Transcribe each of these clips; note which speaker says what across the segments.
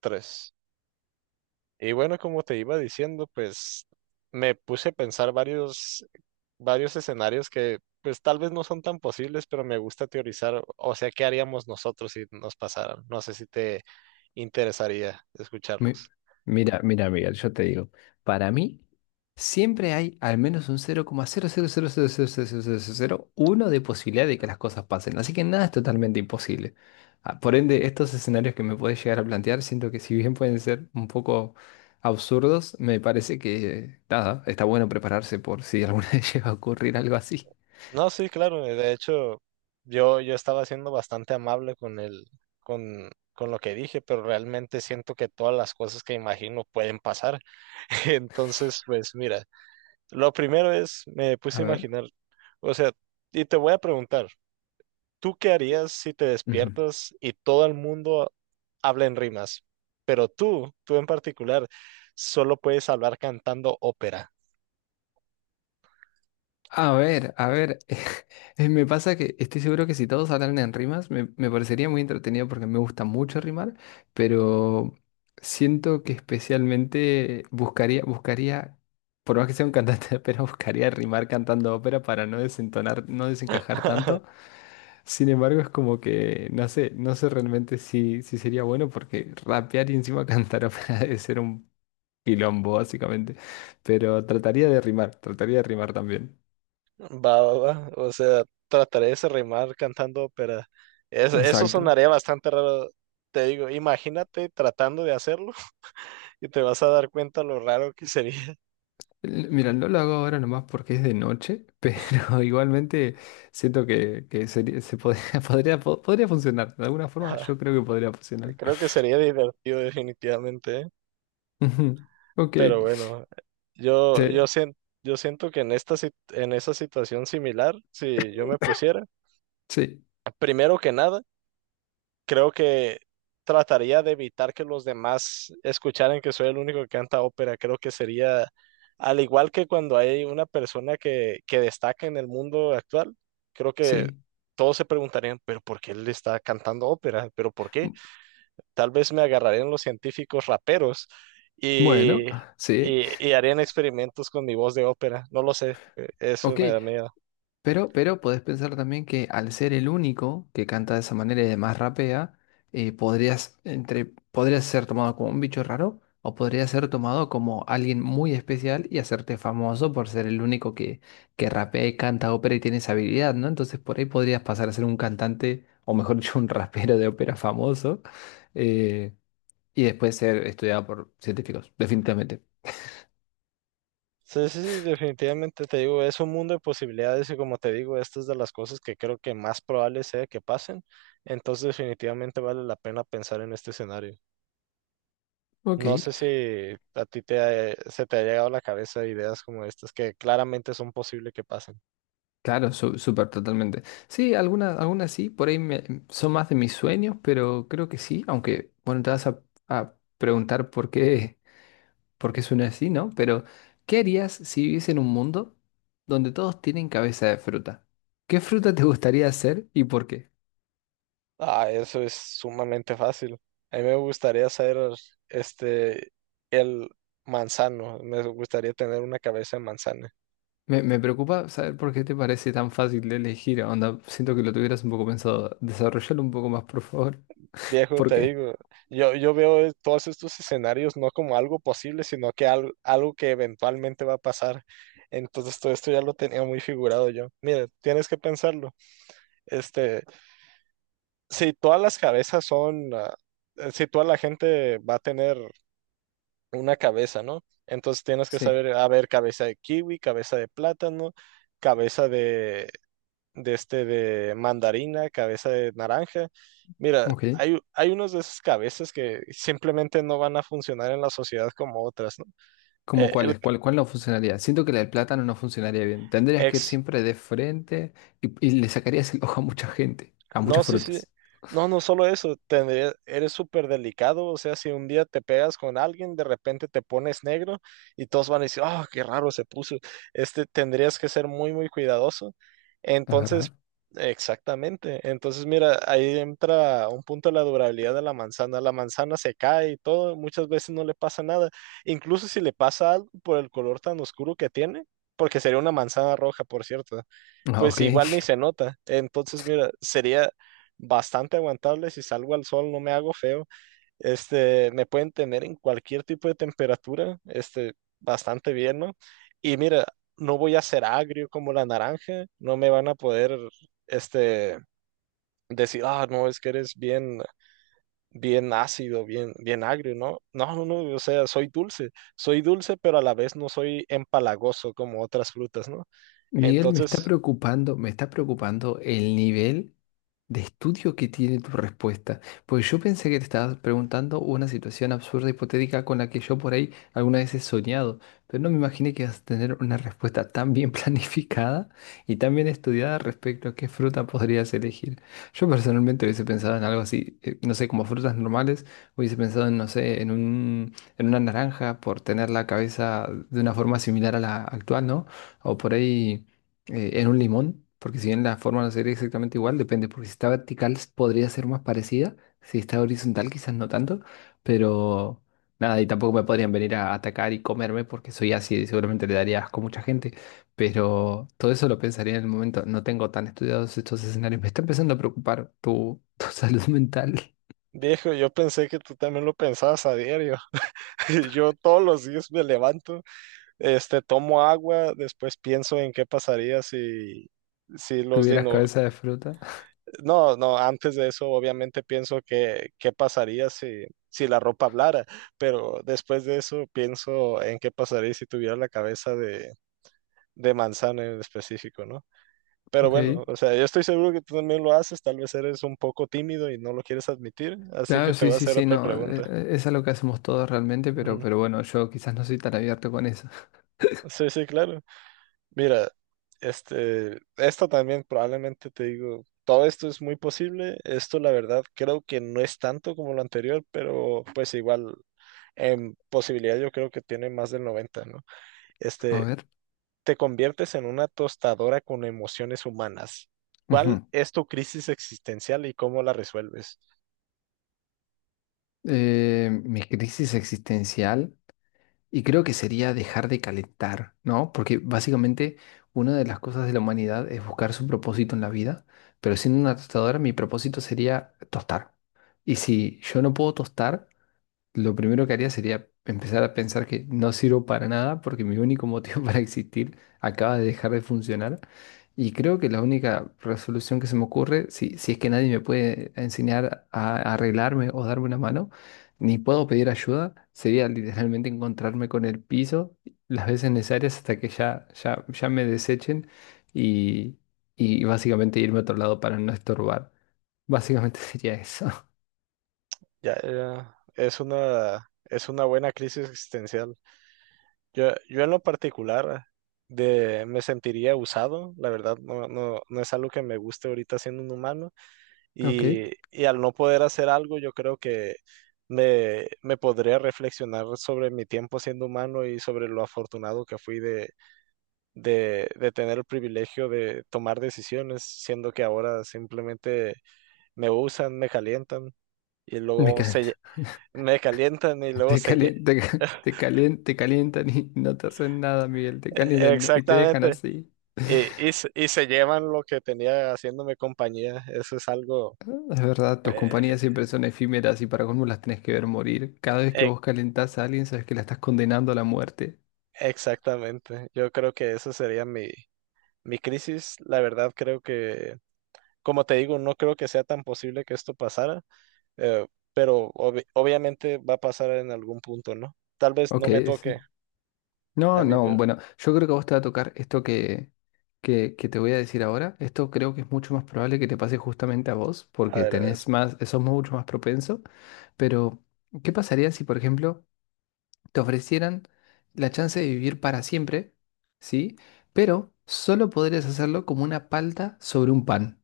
Speaker 1: Tres. Y bueno, como te iba diciendo, pues me puse a pensar varios escenarios que pues tal vez no son tan posibles, pero me gusta teorizar, o sea, ¿qué haríamos nosotros si nos pasaran? No sé si te interesaría
Speaker 2: Mi-
Speaker 1: escucharlos.
Speaker 2: Mira, Miguel, yo te digo, para mí siempre hay al menos un cero coma cero cero cero cero cero cero cero cero coma uno de posibilidad de que las cosas pasen, así que nada es totalmente imposible. Ah, por ende, estos escenarios que me podés llegar a plantear, siento que si bien pueden ser un poco absurdos, me parece que nada, está bueno prepararse por si alguna vez llega a ocurrir algo así.
Speaker 1: No, sí, claro, de hecho, yo estaba siendo bastante amable con con lo que dije, pero realmente siento que todas las cosas que imagino pueden pasar. Entonces, pues mira. Lo primero es, me
Speaker 2: A
Speaker 1: puse a
Speaker 2: ver.
Speaker 1: imaginar, o sea, y te voy a preguntar, ¿tú qué harías si te
Speaker 2: Ujú.
Speaker 1: despiertas y todo el mundo habla en rimas? Pero tú en particular, solo puedes hablar cantando ópera.
Speaker 2: A ver, me pasa que estoy seguro que si todos hablaran en rimas, me parecería muy entretenido porque me gusta mucho rimar, pero siento que especialmente buscaría, por más que sea un cantante de ópera, buscaría rimar cantando ópera para no desentonar, no desencajar tanto. Sin embargo, es como que, no sé, no sé realmente si sería bueno porque rapear y encima cantar ópera debe ser un quilombo, básicamente, pero trataría de rimar también.
Speaker 1: Va, va, va. O sea, trataré de se rimar cantando ópera. Eso
Speaker 2: Exacto.
Speaker 1: sonaría bastante raro. Te digo, imagínate tratando de hacerlo y te vas a dar cuenta lo raro que sería.
Speaker 2: Mira, no lo hago ahora nomás porque es de noche, pero igualmente siento que, se podría, podría funcionar. De alguna forma yo creo que podría funcionar.
Speaker 1: Creo que sería divertido definitivamente, ¿eh?
Speaker 2: Ujú. Ok.
Speaker 1: Pero bueno, yo, yo,
Speaker 2: Te-
Speaker 1: sien- yo siento que en en esa situación similar, si yo me pusiera,
Speaker 2: sí,
Speaker 1: primero que nada, creo que trataría de evitar que los demás escucharan que soy el único que canta ópera. Creo que sería, al igual que cuando hay una persona que destaca en el mundo actual, creo que
Speaker 2: sí.
Speaker 1: todos se preguntarían, pero ¿por qué él está cantando ópera? ¿Pero por qué?
Speaker 2: M-
Speaker 1: Tal vez me agarrarían los científicos raperos
Speaker 2: Bueno,
Speaker 1: y,
Speaker 2: sí.
Speaker 1: y harían experimentos con mi voz de ópera. No lo sé, eso
Speaker 2: Ok.
Speaker 1: me da miedo.
Speaker 2: Pero podés pensar también que al ser el único que canta de esa manera y además rapea, podrías, entre, podrías ser tomado como un bicho raro o podrías ser tomado como alguien muy especial y hacerte famoso por ser el único que rapea y canta ópera y tiene esa habilidad, ¿no? Entonces por ahí podrías pasar a ser un cantante, o mejor dicho, un rapero de ópera famoso, eh, y después ser estudiado por científicos, definitivamente.
Speaker 1: Sí, sí, sí, definitivamente te digo, es un mundo de posibilidades y como te digo, esta es de las cosas que creo que más probable sea que pasen, entonces definitivamente vale la pena pensar en este escenario.
Speaker 2: Ok.
Speaker 1: No sé si a ti se te ha llegado a la cabeza ideas como estas que claramente son posibles que pasen.
Speaker 2: Claro, súper, totalmente. Sí, algunas sí, por ahí son más de mis sueños, pero creo que sí, aunque, bueno, te vas a preguntar por qué, por qué suena así, ¿no? Pero, ¿qué harías si viviese en un mundo donde todos tienen cabeza de fruta? ¿Qué fruta te gustaría hacer y por qué?
Speaker 1: Ah, eso es sumamente fácil. A mí me gustaría ser este el manzano, me gustaría tener una cabeza de manzana.
Speaker 2: Me preocupa saber por qué te parece tan fácil de elegir, onda, siento que lo tuvieras un poco pensado. Desarrollalo un poco más, por favor.
Speaker 1: Viejo,
Speaker 2: ¿Por
Speaker 1: te
Speaker 2: qué?
Speaker 1: digo, yo todos estos escenarios no como algo posible, sino que algo que eventualmente va a pasar. Entonces todo esto ya lo tenía muy figurado yo. Mira, tienes que pensarlo. Este, si todas las cabezas son, si toda la gente va a tener una cabeza, ¿no? Entonces tienes que
Speaker 2: Sí,
Speaker 1: saber, a ver, cabeza de kiwi, cabeza de plátano, cabeza de mandarina, cabeza de naranja. Mira,
Speaker 2: ok.
Speaker 1: hay unos de esas cabezas que simplemente no van a funcionar en la sociedad como otras, ¿no?
Speaker 2: ¿Cómo
Speaker 1: Eh,
Speaker 2: cuál
Speaker 1: el
Speaker 2: es? ¿Cuál no funcionaría? Siento que la del plátano no funcionaría bien. Tendrías que ir
Speaker 1: ex,
Speaker 2: siempre de frente y le sacarías el ojo a mucha gente, a
Speaker 1: No,
Speaker 2: muchas
Speaker 1: sí, sí.
Speaker 2: frutas.
Speaker 1: No, no solo eso, eres súper delicado, o sea, si un día te pegas con alguien, de repente te pones negro y todos van a decir, oh, qué raro se puso. Tendrías que ser muy cuidadoso.
Speaker 2: ¿Es
Speaker 1: Entonces,
Speaker 2: verdad?
Speaker 1: exactamente. Entonces, mira, ahí entra un punto de la durabilidad de la manzana. La manzana se cae y todo, muchas veces no le pasa nada. Incluso si le pasa algo por el color tan oscuro que tiene, porque sería una manzana roja, por cierto
Speaker 2: Ah,
Speaker 1: pues
Speaker 2: ok.
Speaker 1: igual ni se nota. Entonces, mira, sería bastante aguantable si salgo al sol, no me hago feo. Me pueden tener en cualquier tipo de temperatura, bastante bien, ¿no? Y mira, no voy a ser agrio como la naranja, no me van a poder, este, decir, ah, no, es que eres bien, bien ácido, bien agrio, ¿no? No, no, no, o sea, soy dulce, pero a la vez no soy empalagoso como otras frutas, ¿no?
Speaker 2: Miguel,
Speaker 1: Entonces,
Speaker 2: me está preocupando el nivel. De estudio que tiene tu respuesta. Pues yo pensé que te estabas preguntando una situación absurda, hipotética, con la que yo por ahí alguna vez he soñado, pero no me imaginé que ibas a tener una respuesta tan bien planificada y tan bien estudiada respecto a qué fruta podrías elegir. Yo personalmente hubiese pensado en algo así, no sé, como frutas normales, hubiese pensado en, no sé, en una naranja por tener la cabeza de una forma similar a la actual, ¿no? O por ahí en un limón, porque si bien la forma no sería exactamente igual, depende, porque si está vertical podría ser más parecida, si está horizontal quizás no tanto, pero nada, y tampoco me podrían venir a atacar y comerme porque soy así y seguramente le daría asco a mucha gente, pero todo eso lo pensaría en el momento, no tengo tan estudiados estos escenarios, me está empezando a preocupar tu, tu salud mental,
Speaker 1: viejo, yo pensé que tú también lo pensabas a diario. Yo todos los días me levanto, tomo agua, después pienso en qué pasaría si los
Speaker 2: tuvieras
Speaker 1: dino...
Speaker 2: cabeza de fruta,
Speaker 1: No, no, antes de eso obviamente pienso que qué pasaría si la ropa hablara, pero después de eso pienso en qué pasaría si tuviera la cabeza de manzana en específico, ¿no? Pero
Speaker 2: ok.
Speaker 1: bueno, o sea, yo estoy seguro que tú también lo haces, tal vez eres un poco tímido y no lo quieres admitir, así que
Speaker 2: Claro,
Speaker 1: te
Speaker 2: sí,
Speaker 1: voy a
Speaker 2: sí,
Speaker 1: hacer
Speaker 2: sí,
Speaker 1: otra
Speaker 2: no,
Speaker 1: pregunta.
Speaker 2: es algo que hacemos todos realmente,
Speaker 1: Ujú.
Speaker 2: pero bueno, yo quizás no soy tan abierto con eso.
Speaker 1: Sí, sí, claro. Mira, esto también probablemente te digo, todo esto es muy posible. Esto, la verdad, creo que no es tanto como lo anterior, pero pues igual en posibilidad yo creo que tiene más del 90, ¿no?
Speaker 2: A
Speaker 1: Este,
Speaker 2: ver.
Speaker 1: te conviertes en una tostadora con emociones humanas. ¿Cuál
Speaker 2: Ujú.
Speaker 1: es tu crisis existencial y cómo la resuelves?
Speaker 2: Mi crisis existencial y creo que sería dejar de calentar, ¿no? Porque básicamente una de las cosas de la humanidad es buscar su propósito en la vida, pero siendo una tostadora mi propósito sería tostar. Y si yo no puedo tostar, lo primero que haría sería empezar a pensar que no sirvo para nada porque mi único motivo para existir acaba de dejar de funcionar. Y creo que la única resolución que se me ocurre, si es que nadie me puede enseñar a arreglarme o darme una mano, ni puedo pedir ayuda, sería literalmente encontrarme con el piso las veces necesarias hasta que ya me desechen y, y básicamente irme a otro lado para no estorbar. Básicamente sería eso.
Speaker 1: Ya, ya, es es una buena crisis existencial. Yo en lo particular me sentiría usado, la verdad, no es algo que me guste ahorita siendo un humano
Speaker 2: Ok,
Speaker 1: y al no poder hacer algo, yo creo que me podría reflexionar sobre mi tiempo siendo humano y sobre lo afortunado que fui de tener el privilegio de tomar decisiones, siendo que ahora simplemente me usan, me calientan y
Speaker 2: me quedan.
Speaker 1: me calientan y luego
Speaker 2: Te
Speaker 1: se...
Speaker 2: calientan, te, te calientan y no te hacen nada, Miguel. Te calientan y te dejan
Speaker 1: Exactamente.
Speaker 2: así.
Speaker 1: Y se llevan lo que tenía haciéndome compañía. Eso es algo...
Speaker 2: Es verdad, tus
Speaker 1: eh,
Speaker 2: compañías siempre son efímeras y para colmo las tenés que ver morir. Cada vez que
Speaker 1: e-
Speaker 2: vos calentás a alguien, sabes que la estás condenando a la muerte.
Speaker 1: exactamente. Yo creo que eso sería mi crisis. La verdad creo que, como te digo, no creo que sea tan posible que esto pasara, eh, pero obviamente va a pasar en algún punto, ¿no? Tal vez
Speaker 2: Ok,
Speaker 1: no me
Speaker 2: ese.
Speaker 1: toque a
Speaker 2: No,
Speaker 1: mí,
Speaker 2: no,
Speaker 1: pero
Speaker 2: bueno, yo creo que a vos te va a tocar esto que, que te voy a decir ahora. Esto creo que es mucho más probable que te pase justamente a vos,
Speaker 1: a
Speaker 2: porque
Speaker 1: ver, a ver.
Speaker 2: tenés más, sos mucho más propenso. Pero, ¿qué pasaría si, por ejemplo, te ofrecieran la chance de vivir para siempre, sí? Pero solo podrías hacerlo como una palta sobre un pan.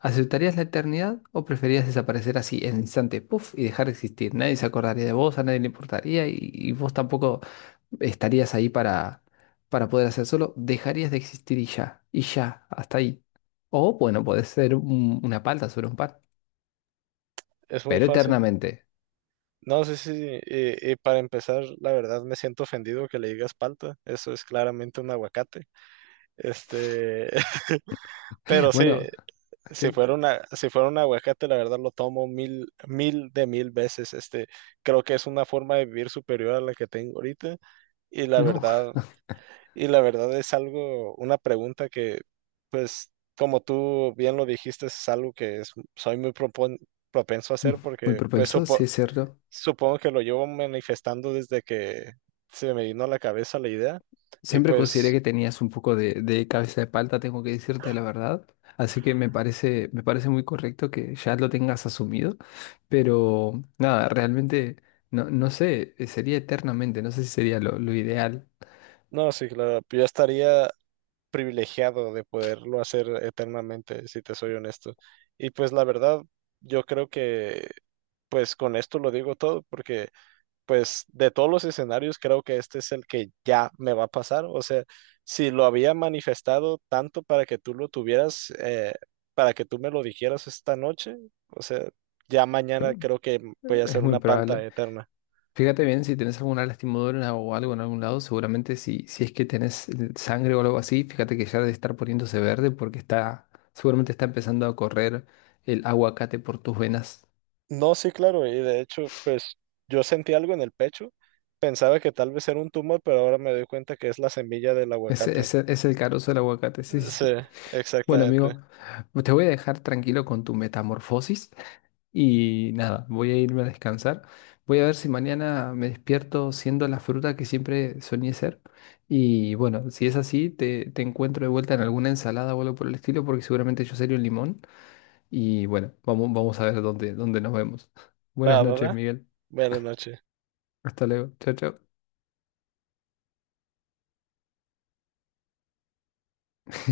Speaker 2: ¿Aceptarías la eternidad o preferirías desaparecer así en el instante, puff, y dejar de existir? Nadie se acordaría de vos, a nadie le importaría y vos tampoco estarías ahí para poder hacer solo. Dejarías de existir y ya, hasta ahí. O bueno, podés ser una palta sobre un pan,
Speaker 1: Es muy
Speaker 2: pero
Speaker 1: fácil.
Speaker 2: eternamente.
Speaker 1: No sé si, y para empezar, la verdad me siento ofendido que le digas palta. Eso es claramente un aguacate. Este, pero sí.
Speaker 2: Bueno,
Speaker 1: Si
Speaker 2: ¿qué?
Speaker 1: fuera una, si fuera un aguacate, la verdad lo tomo mil, mil de mil veces. Creo que es una forma de vivir superior a la que tengo ahorita. Y la
Speaker 2: No,
Speaker 1: verdad, y la verdad es algo, una pregunta que, pues, como tú bien lo dijiste, es algo soy muy propenso a hacer
Speaker 2: muy
Speaker 1: porque, pues,
Speaker 2: propenso, sí es cierto.
Speaker 1: supongo que lo llevo manifestando desde que se me vino a la cabeza la idea. Y
Speaker 2: Siempre consideré
Speaker 1: pues,
Speaker 2: que tenías un poco de cabeza de palta, tengo que decirte la verdad. Así que me parece muy correcto que ya lo tengas asumido. Pero nada, realmente no, no sé, sería eternamente, no sé si sería lo ideal.
Speaker 1: no, sí, claro, yo estaría privilegiado de poderlo hacer eternamente, si te soy honesto. Y pues la verdad, yo creo que pues con esto lo digo todo, porque pues de todos los escenarios creo que este es el que ya me va a pasar. O sea, si lo había manifestado tanto para que tú lo tuvieras, para que tú me lo dijeras esta noche, o sea, ya
Speaker 2: Pero,
Speaker 1: mañana creo que voy a
Speaker 2: es
Speaker 1: hacer
Speaker 2: muy
Speaker 1: una palta
Speaker 2: probable.
Speaker 1: eterna.
Speaker 2: Fíjate bien si tenés alguna lastimadura o algo en algún lado, seguramente si es que tenés sangre o algo así, fíjate que ya debe estar poniéndose verde porque está, seguramente está empezando a correr el aguacate por tus venas.
Speaker 1: No, sí, claro, y de hecho, pues yo sentí algo en el pecho, pensaba que tal vez era un tumor, pero ahora me doy cuenta que es la semilla del
Speaker 2: Ese,
Speaker 1: aguacate.
Speaker 2: ese es el carozo del aguacate, sí,
Speaker 1: Sí,
Speaker 2: sí, sí. Bueno,
Speaker 1: exactamente.
Speaker 2: amigo, pues te voy a dejar tranquilo con tu metamorfosis y nada, voy a irme a descansar. Voy a ver si mañana me despierto siendo la fruta que siempre soñé ser. Y bueno, si es así, te encuentro de vuelta en alguna ensalada o algo por el estilo, porque seguramente yo seré un limón. Y bueno, vamos, vamos a ver dónde, dónde nos vemos. Buenas
Speaker 1: Va, va,
Speaker 2: noches,
Speaker 1: va.
Speaker 2: Miguel.
Speaker 1: Buenas noches.
Speaker 2: Hasta luego. Chao, chao.